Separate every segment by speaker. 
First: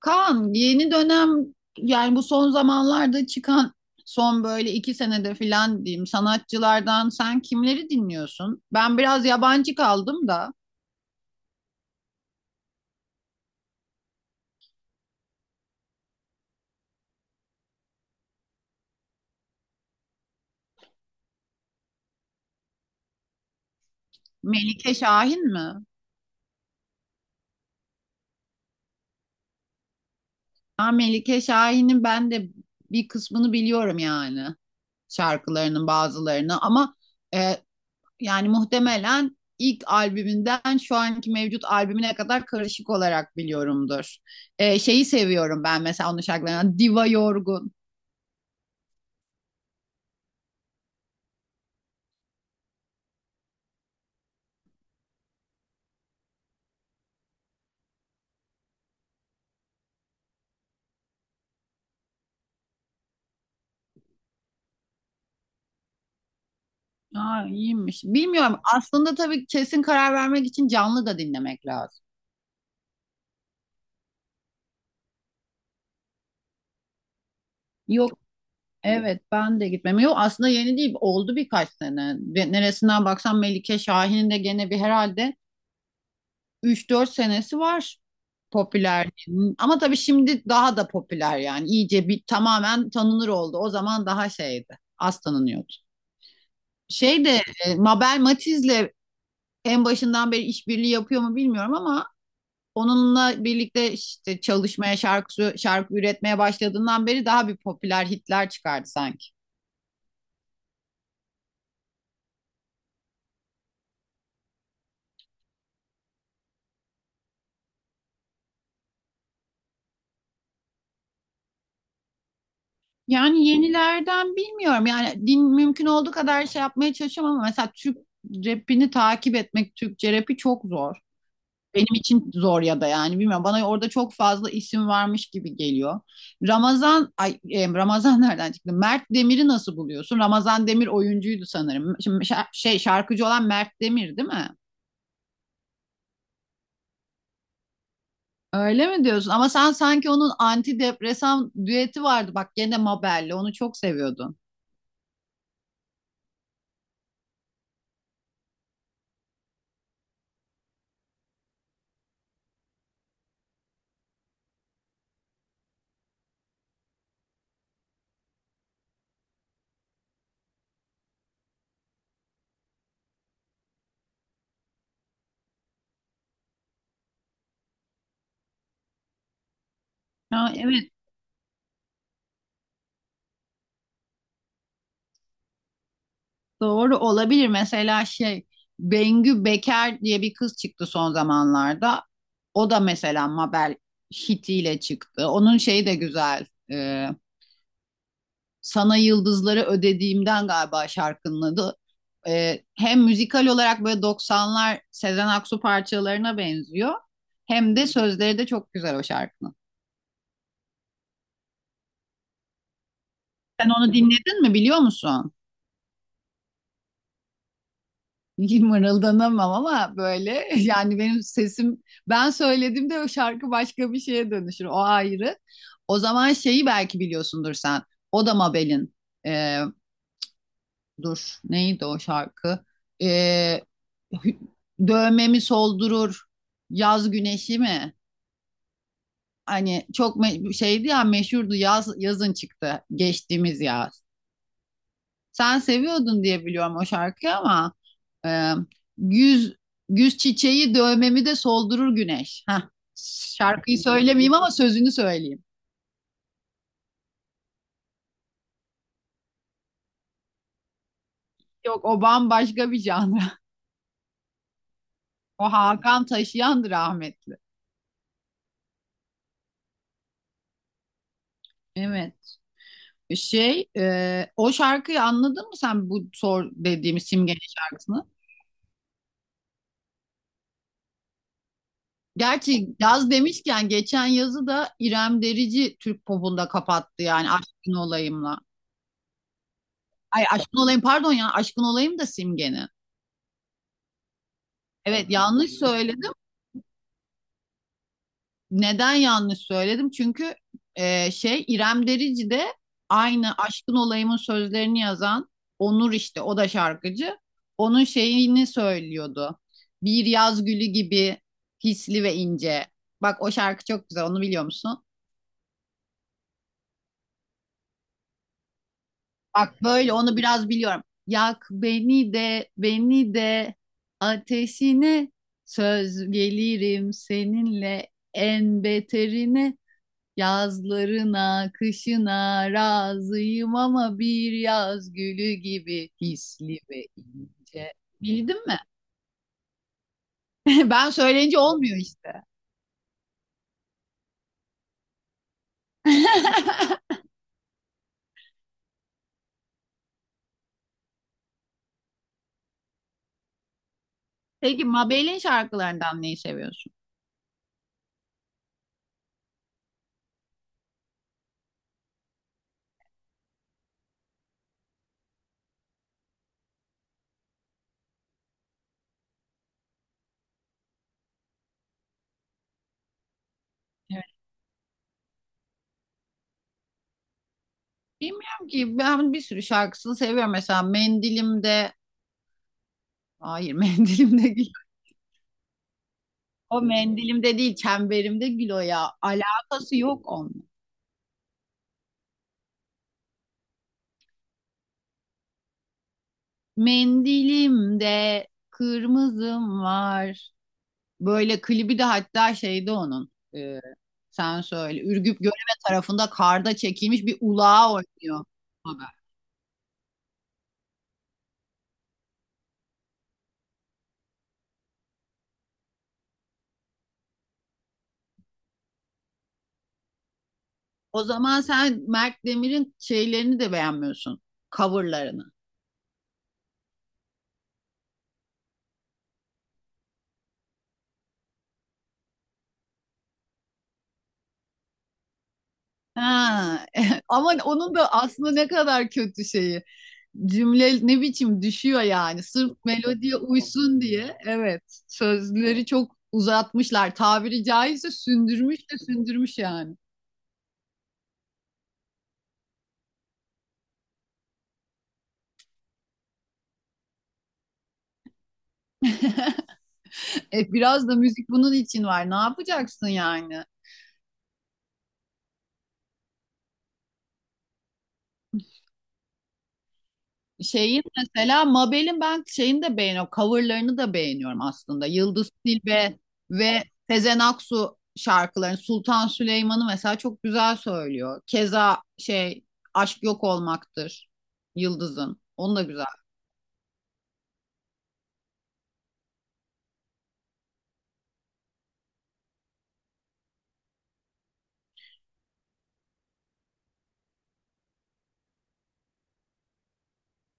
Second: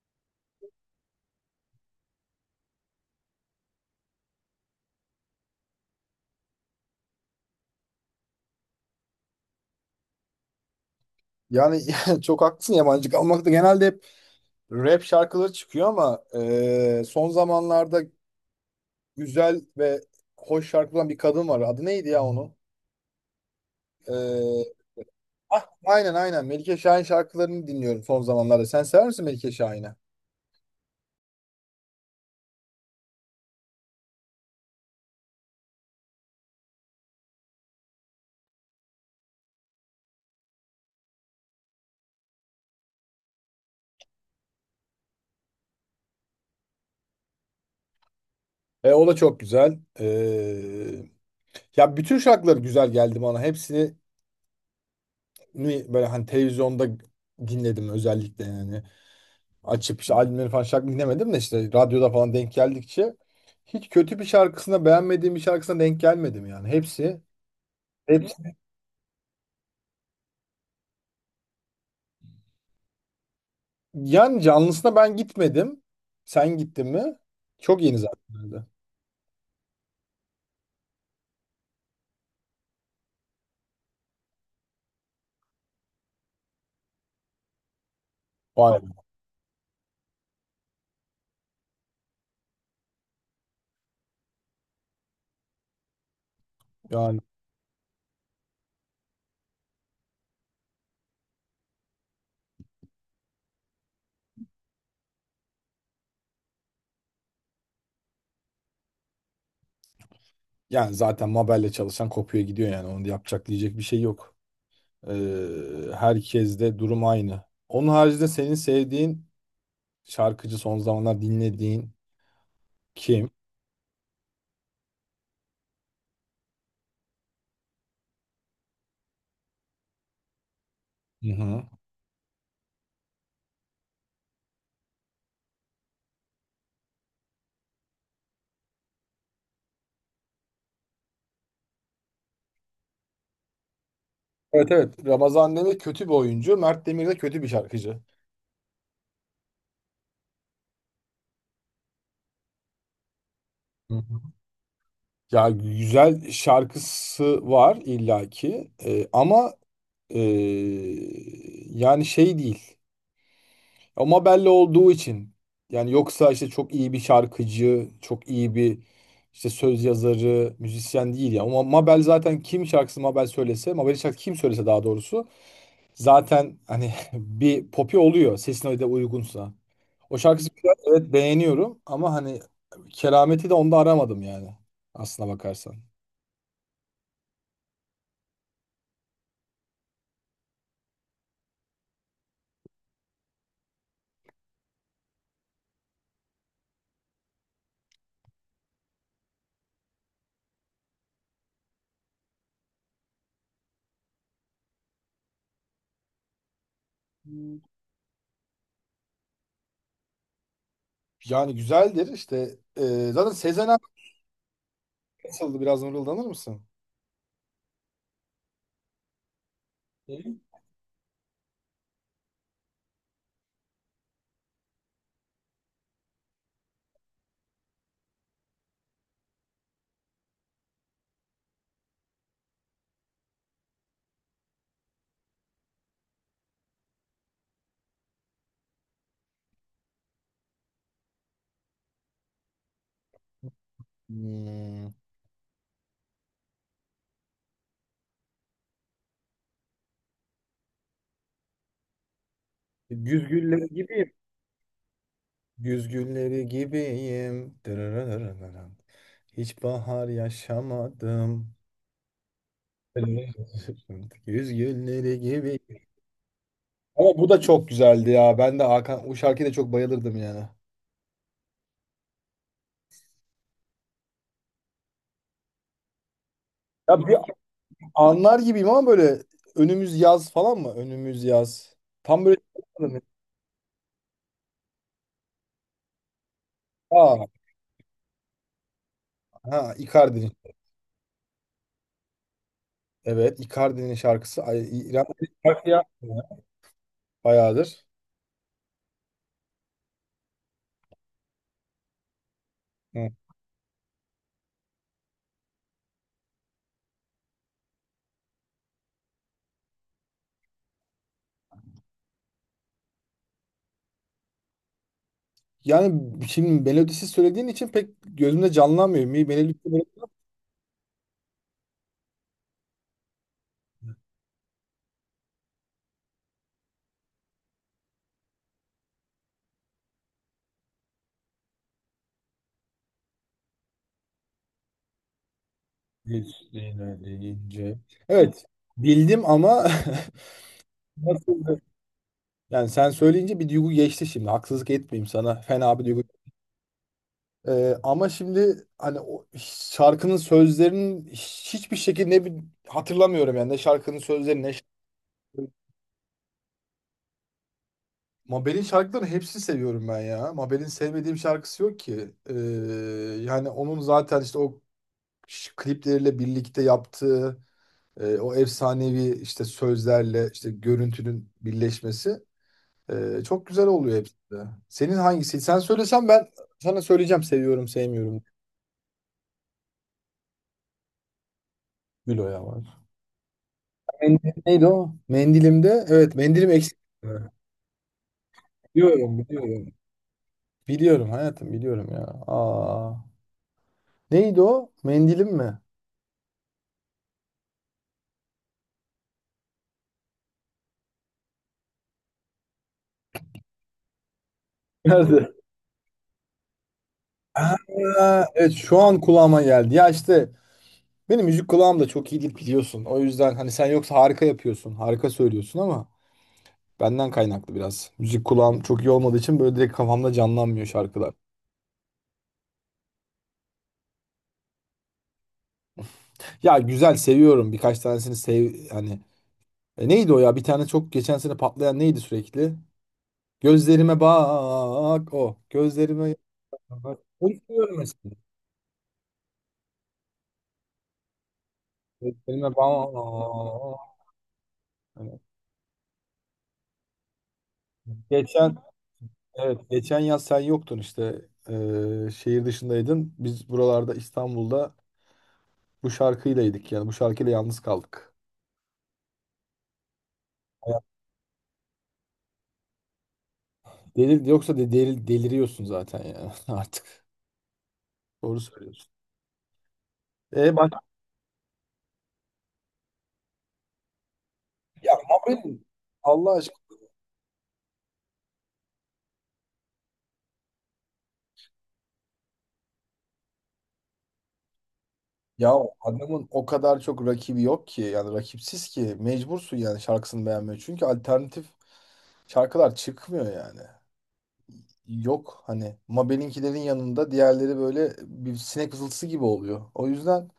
Speaker 1: Kaan yeni dönem, yani bu son zamanlarda çıkan son böyle iki senede filan diyeyim sanatçılardan sen kimleri dinliyorsun? Ben biraz yabancı kaldım da.
Speaker 2: Yani çok haklısın, yabancı kalmakta. Genelde hep rap şarkıları çıkıyor ama son zamanlarda güzel ve hoş şarkı olan bir kadın var. Adı neydi ya onun? E,
Speaker 1: Melike Şahin mi?
Speaker 2: aynen, Melike Şahin şarkılarını dinliyorum son zamanlarda. Sen sever misin Melike Şahin'i?
Speaker 1: Ha, Melike Şahin'in ben de bir kısmını biliyorum, yani şarkılarının bazılarını, ama e, yani muhtemelen ilk albümünden şu anki mevcut albümüne kadar karışık olarak biliyorumdur. Şeyi seviyorum ben mesela onun şarkılarından, Diva Yorgun.
Speaker 2: O da çok güzel. Ya, bütün şarkıları güzel geldi bana. Hepsini böyle hani televizyonda dinledim özellikle yani. Açıp işte albümleri falan şarkı dinlemedim de işte radyoda falan denk geldikçe hiç kötü bir şarkısına, beğenmediğim bir şarkısına denk gelmedim yani. Hepsi,
Speaker 1: Ha, iyiymiş.
Speaker 2: hepsi.
Speaker 1: Bilmiyorum. Aslında tabii kesin karar vermek için canlı da dinlemek lazım.
Speaker 2: Yani canlısına ben gitmedim. Sen gittin mi? Çok yeni zaten
Speaker 1: Yok,
Speaker 2: herhalde.
Speaker 1: evet ben de gitmem. Yok, aslında yeni değil. Oldu birkaç sene. Ve neresinden baksan Melike Şahin'in de gene bir herhalde üç dört senesi var
Speaker 2: Vay be.
Speaker 1: popüler. Ama tabii şimdi daha da popüler yani. İyice bir tamamen tanınır oldu. O zaman daha şeydi. Az tanınıyordu.
Speaker 2: Yani,
Speaker 1: Şey de Mabel Matiz'le en başından beri işbirliği yapıyor mu bilmiyorum, ama onunla birlikte işte çalışmaya, şarkı üretmeye başladığından beri daha bir popüler hitler çıkardı sanki.
Speaker 2: yani zaten Mabel'le çalışan kopuyor gidiyor yani. Onu da yapacak, diyecek bir şey yok. Herkes de durum aynı. Onun haricinde senin sevdiğin şarkıcı, son zamanlar dinlediğin kim?
Speaker 1: Yani yenilerden bilmiyorum. Yani din, mümkün olduğu kadar şey yapmaya çalışıyorum, ama mesela Türk rapini takip etmek, Türkçe rapi çok zor.
Speaker 2: Hı hı.
Speaker 1: Benim için zor ya da yani bilmiyorum. Bana orada çok fazla isim varmış gibi geliyor. Ramazan nereden çıktı? Mert Demir'i nasıl buluyorsun? Ramazan Demir oyuncuydu sanırım. Şimdi şarkıcı olan Mert Demir değil mi?
Speaker 2: Evet, evet. Ramazan Demir kötü bir oyuncu. Mert Demir de kötü bir şarkıcı.
Speaker 1: Öyle mi diyorsun? Ama sen sanki onun antidepresan düeti vardı. Bak gene Mabel'le onu çok
Speaker 2: Hı hı.
Speaker 1: seviyordun.
Speaker 2: Ya, güzel şarkısı var illaki. Ama ee, yani şey değil. Ama belli olduğu için, yani yoksa işte çok iyi bir şarkıcı, çok iyi bir işte söz yazarı, müzisyen değil ya. Ama Mabel zaten kim şarkısı Mabel söylese, Mabel'in şarkısı kim söylese daha doğrusu zaten hani bir popi oluyor, sesin öyle de uygunsa. O şarkısı
Speaker 1: Ha,
Speaker 2: güzel,
Speaker 1: evet,
Speaker 2: evet, beğeniyorum ama hani kerameti de onda aramadım yani, aslına bakarsan.
Speaker 1: doğru olabilir. Mesela şey, Bengü Beker diye bir kız çıktı son zamanlarda. O da mesela Mabel hitiyle çıktı. Onun şeyi de güzel. Ee, Sana Yıldızları Ödediğimden galiba şarkının adı. Hem müzikal olarak böyle 90'lar Sezen Aksu parçalarına benziyor. Hem de sözleri de çok güzel o şarkının.
Speaker 2: Yani güzeldir işte, zaten Sezen
Speaker 1: Sen onu
Speaker 2: Aksu
Speaker 1: dinledin mi, biliyor musun?
Speaker 2: nasıldı, biraz mırıldanır mısın?
Speaker 1: Mırıldanamam ama
Speaker 2: Evet.
Speaker 1: böyle, yani benim sesim, ben söylediğimde o şarkı başka bir şeye dönüşür. O ayrı. O zaman şeyi belki biliyorsundur sen. O da Mabel'in, e, dur neydi o şarkı? E, hü- dövmemi soldurur yaz güneşi mi? Hani çok şeydi ya, meşhurdu, yaz, yazın çıktı geçtiğimiz yaz.
Speaker 2: Hmm.
Speaker 1: Sen seviyordun diye biliyorum o şarkıyı, ama e, güz güz çiçeği dövmemi de soldurur güneş. Heh,
Speaker 2: Güzgülleri
Speaker 1: şarkıyı
Speaker 2: gibiyim.
Speaker 1: söylemeyeyim ama sözünü söyleyeyim.
Speaker 2: Güz gülleri gibiyim. Dırırırırırırım. Hiç bahar yaşamadım.
Speaker 1: Yok, o bambaşka bir janra.
Speaker 2: Güzgülleri
Speaker 1: O
Speaker 2: gibi.
Speaker 1: Hakan Taşıyan'dı
Speaker 2: Ama bu
Speaker 1: rahmetli.
Speaker 2: da çok güzeldi ya. Ben de Hakan, o şarkıya da çok bayılırdım yani.
Speaker 1: Evet. Şey, o şarkıyı anladın mı sen, bu sor dediğimiz
Speaker 2: Ya bir
Speaker 1: Simge'nin şarkısını?
Speaker 2: anlar gibiyim ama böyle, önümüz yaz falan mı? Önümüz yaz. Tam böyle.
Speaker 1: Gerçi yaz demişken geçen yazı da İrem Derici Türk popunda kapattı
Speaker 2: Aa,
Speaker 1: yani, Aşkın Olayım'la.
Speaker 2: ha,
Speaker 1: Ay,
Speaker 2: Icardi'nin.
Speaker 1: Aşkın Olayım, pardon ya, Aşkın Olayım da Simge'nin.
Speaker 2: Evet, Icardi'nin şarkısı. Ay, İrem
Speaker 1: Evet, yanlış
Speaker 2: şarkı
Speaker 1: söyledim.
Speaker 2: yapmıyor ya, bayağıdır.
Speaker 1: Neden yanlış söyledim? Çünkü şey, İrem Derici de
Speaker 2: Hı.
Speaker 1: aynı Aşkın Olayım'ın sözlerini yazan Onur, işte o da şarkıcı. Onun şeyini söylüyordu. Bir yaz gülü gibi, hisli ve ince. Bak o şarkı çok güzel, onu biliyor musun?
Speaker 2: Yani şimdi melodisi söylediğin için pek gözümde canlanmıyor. Mi, melodisi
Speaker 1: Bak
Speaker 2: böyle
Speaker 1: böyle onu biraz biliyorum. Yak beni de, beni de ateşine, söz gelirim seninle en beterine. Yazlarına, kışına razıyım ama bir yaz gülü gibi, hisli ve
Speaker 2: üstüne
Speaker 1: ince.
Speaker 2: deyince. Evet,
Speaker 1: Bildin mi?
Speaker 2: bildim ama
Speaker 1: Ben söyleyince
Speaker 2: nasıl
Speaker 1: olmuyor işte.
Speaker 2: yani, sen söyleyince bir duygu geçti şimdi. Haksızlık etmeyeyim sana. Fena bir duygu. Ama şimdi hani o şarkının sözlerinin hiçbir şekilde, ne bir hatırlamıyorum yani, ne şarkının sözlerini ne
Speaker 1: Peki Mabel'in
Speaker 2: şarkı-
Speaker 1: şarkılarından neyi seviyorsun?
Speaker 2: Mabel'in şarkılarını hepsini seviyorum ben ya. Mabel'in sevmediğim şarkısı yok ki. Yani onun zaten işte o klipleriyle birlikte yaptığı, o efsanevi işte sözlerle işte görüntünün birleşmesi, çok güzel oluyor
Speaker 1: Evet.
Speaker 2: hepsi de. Senin hangisi? Sen söylesen ben sana söyleyeceğim, seviyorum sevmiyorum.
Speaker 1: Bilmiyorum ki, ben bir sürü şarkısını seviyorum. Mesela Mendilimde,
Speaker 2: Bilo ya.
Speaker 1: hayır Mendilimde
Speaker 2: Mendil
Speaker 1: gül.
Speaker 2: neydi o? Mendilimde. Evet, mendilim
Speaker 1: O
Speaker 2: eksik.
Speaker 1: Mendilimde değil, Çemberimde gül o ya.
Speaker 2: Biliyorum, biliyorum.
Speaker 1: Alakası yok onun.
Speaker 2: Biliyorum hayatım, biliyorum ya. Aa, neydi o? Mendilim mi?
Speaker 1: Mendilimde kırmızım var. Böyle klibi de hatta, şeyde onun, sen söyle, Ürgüp
Speaker 2: Nerede?
Speaker 1: Göreme tarafında karda çekilmiş bir ulağa oynuyor.
Speaker 2: Aa, evet, şu
Speaker 1: Haber.
Speaker 2: an kulağıma geldi. Ya işte benim müzik kulağım da çok iyi değil biliyorsun. O yüzden hani sen yoksa harika yapıyorsun. Harika söylüyorsun ama benden kaynaklı biraz. Müzik kulağım çok iyi olmadığı için böyle direkt kafamda canlanmıyor
Speaker 1: O
Speaker 2: şarkılar.
Speaker 1: zaman sen Mert Demir'in şeylerini de beğenmiyorsun. Coverlarını.
Speaker 2: Ya güzel, seviyorum. Birkaç tanesini sev hani. E, neydi o ya? Bir tane çok geçen sene patlayan neydi sürekli? Gözlerime bak, o. Gözlerime
Speaker 1: Ha.
Speaker 2: bak. Bunu
Speaker 1: Ama onun da
Speaker 2: mesela.
Speaker 1: aslında ne kadar kötü şeyi. Cümle ne biçim düşüyor yani. Sırf
Speaker 2: Gözlerime bak.
Speaker 1: melodiye uysun diye. Evet.
Speaker 2: Hani
Speaker 1: Sözleri çok uzatmışlar. Tabiri caizse
Speaker 2: geçen,
Speaker 1: sündürmüş de sündürmüş
Speaker 2: evet
Speaker 1: yani.
Speaker 2: geçen yaz sen yoktun işte. Şehir dışındaydın. Biz buralarda İstanbul'da bu şarkıylaydık yani, bu şarkıyla yalnız kaldık. Hayat-
Speaker 1: Biraz da müzik bunun için var. Ne yapacaksın yani?
Speaker 2: Delir, yoksa deliriyorsun zaten ya artık. Doğru söylüyorsun. E bak,
Speaker 1: Şeyin mesela, Mabel'in ben şeyini de beğeniyorum. Coverlarını da beğeniyorum aslında.
Speaker 2: ya
Speaker 1: Yıldız
Speaker 2: mobil,
Speaker 1: Tilbe
Speaker 2: Allah
Speaker 1: ve
Speaker 2: aşkına.
Speaker 1: Sezen Aksu şarkılarını, Sultan Süleyman'ı mesela çok güzel söylüyor. Keza şey, Aşk Yok Olmaktır, Yıldız'ın.
Speaker 2: Ya
Speaker 1: Onu da güzel.
Speaker 2: adamın o kadar çok rakibi yok ki, yani rakipsiz ki mecbursun yani şarkısını beğenmeye. Çünkü alternatif şarkılar çıkmıyor yani. Yok hani, Mabel'inkilerin yanında diğerleri böyle bir sinek vızıltısı gibi oluyor. O yüzden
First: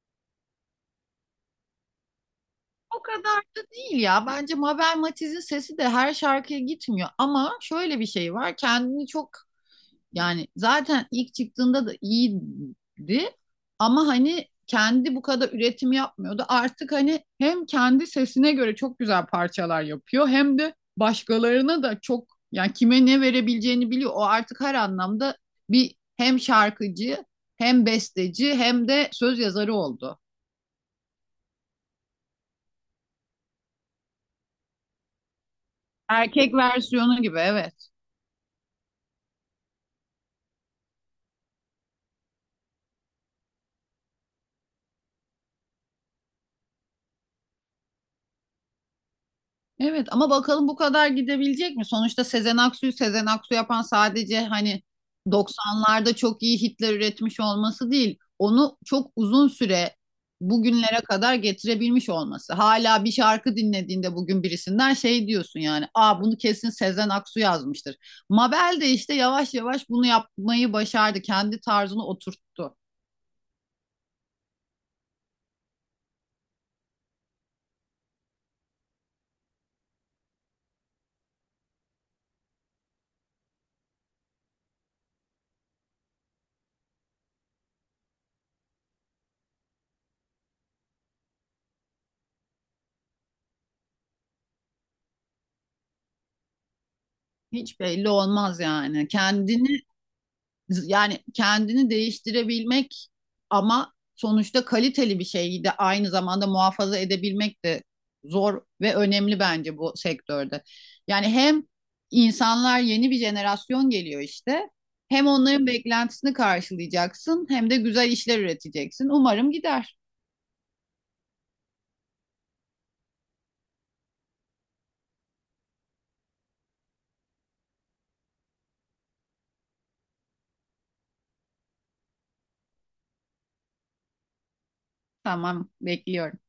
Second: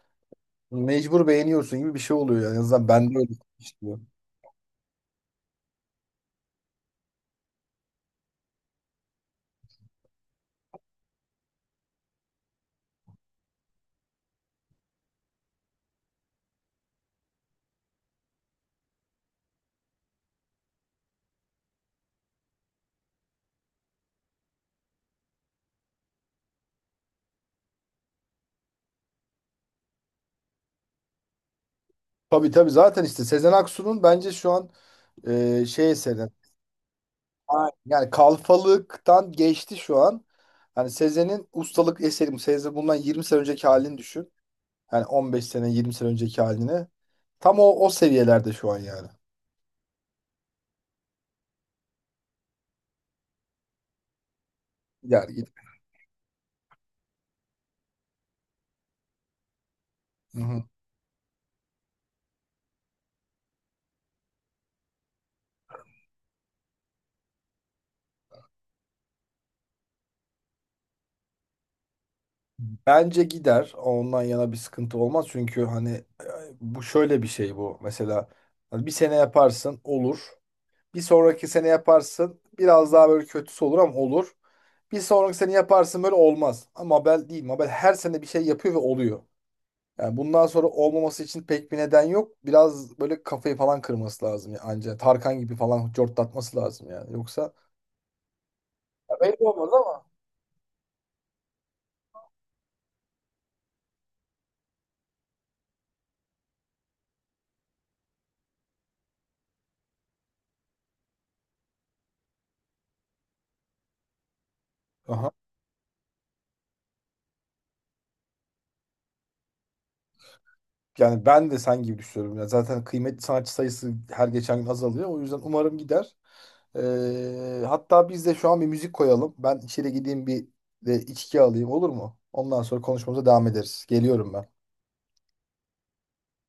Speaker 2: mecbur beğeniyorsun gibi bir şey oluyor yani. En azından
Speaker 1: O
Speaker 2: bende öyle
Speaker 1: kadar da
Speaker 2: işliyor.
Speaker 1: değil ya. Bence Mabel Matiz'in sesi de her şarkıya gitmiyor. Ama şöyle bir şey var. Kendini çok, yani zaten ilk çıktığında da iyiydi ama hani kendi bu kadar üretim yapmıyordu. Artık hani hem kendi sesine göre çok güzel parçalar yapıyor, hem de başkalarına da çok, yani kime ne verebileceğini biliyor. O artık her anlamda bir hem şarkıcı, hem besteci, hem de söz yazarı oldu.
Speaker 2: Tabii tabii, zaten işte Sezen Aksu'nun bence şu an şey eseri.
Speaker 1: Erkek versiyonu gibi,
Speaker 2: Aynen.
Speaker 1: evet.
Speaker 2: Yani kalfalıktan geçti şu an. Hani Sezen'in ustalık eseri. Sezen bundan 20 sene önceki halini düşün. Yani 15 sene, 20 sene önceki haline. Tam o seviyelerde şu an yani.
Speaker 1: Evet ama bakalım bu kadar gidebilecek mi? Sonuçta Sezen Aksu'yu Sezen Aksu yapan sadece hani
Speaker 2: Gider gider.
Speaker 1: 90'larda çok iyi hitler üretmiş olması değil. Onu çok uzun süre
Speaker 2: Hı hı.
Speaker 1: bugünlere kadar getirebilmiş olması. Hala bir şarkı dinlediğinde bugün birisinden şey diyorsun yani. Aa, bunu kesin Sezen Aksu yazmıştır. Mabel de işte yavaş yavaş bunu yapmayı başardı. Kendi tarzını oturttu.
Speaker 2: Bence gider. Ondan yana bir sıkıntı olmaz. Çünkü hani, bu şöyle bir şey bu. Mesela hani bir sene yaparsın olur. Bir sonraki sene yaparsın biraz daha böyle kötüsü olur ama olur. Bir sonraki sene yaparsın böyle olmaz. Ama Mabel değil. Mabel her sene bir şey yapıyor ve oluyor. Yani bundan sonra olmaması için pek bir neden yok. Biraz böyle kafayı falan kırması lazım ya anca. Tarkan gibi falan cortlatması lazım yani. Yoksa
Speaker 1: Hiç belli olmaz yani.
Speaker 2: ayıp olmaz
Speaker 1: Kendini,
Speaker 2: ama.
Speaker 1: yani kendini değiştirebilmek ama sonuçta kaliteli bir şeyi de aynı zamanda muhafaza edebilmek de zor ve önemli bence bu sektörde. Yani hem insanlar, yeni bir jenerasyon geliyor işte. Hem
Speaker 2: Aha.
Speaker 1: onların beklentisini karşılayacaksın, hem de güzel işler üreteceksin. Umarım gider.
Speaker 2: Yani ben de sen gibi düşünüyorum. Yani zaten kıymetli sanatçı sayısı her geçen gün azalıyor. O yüzden umarım gider. Hatta biz de şu an bir müzik koyalım. Ben içeri gideyim, bir de içki alayım, olur mu? Ondan sonra konuşmamıza devam ederiz. Geliyorum ben.
Speaker 1: Tamam, bekliyorum.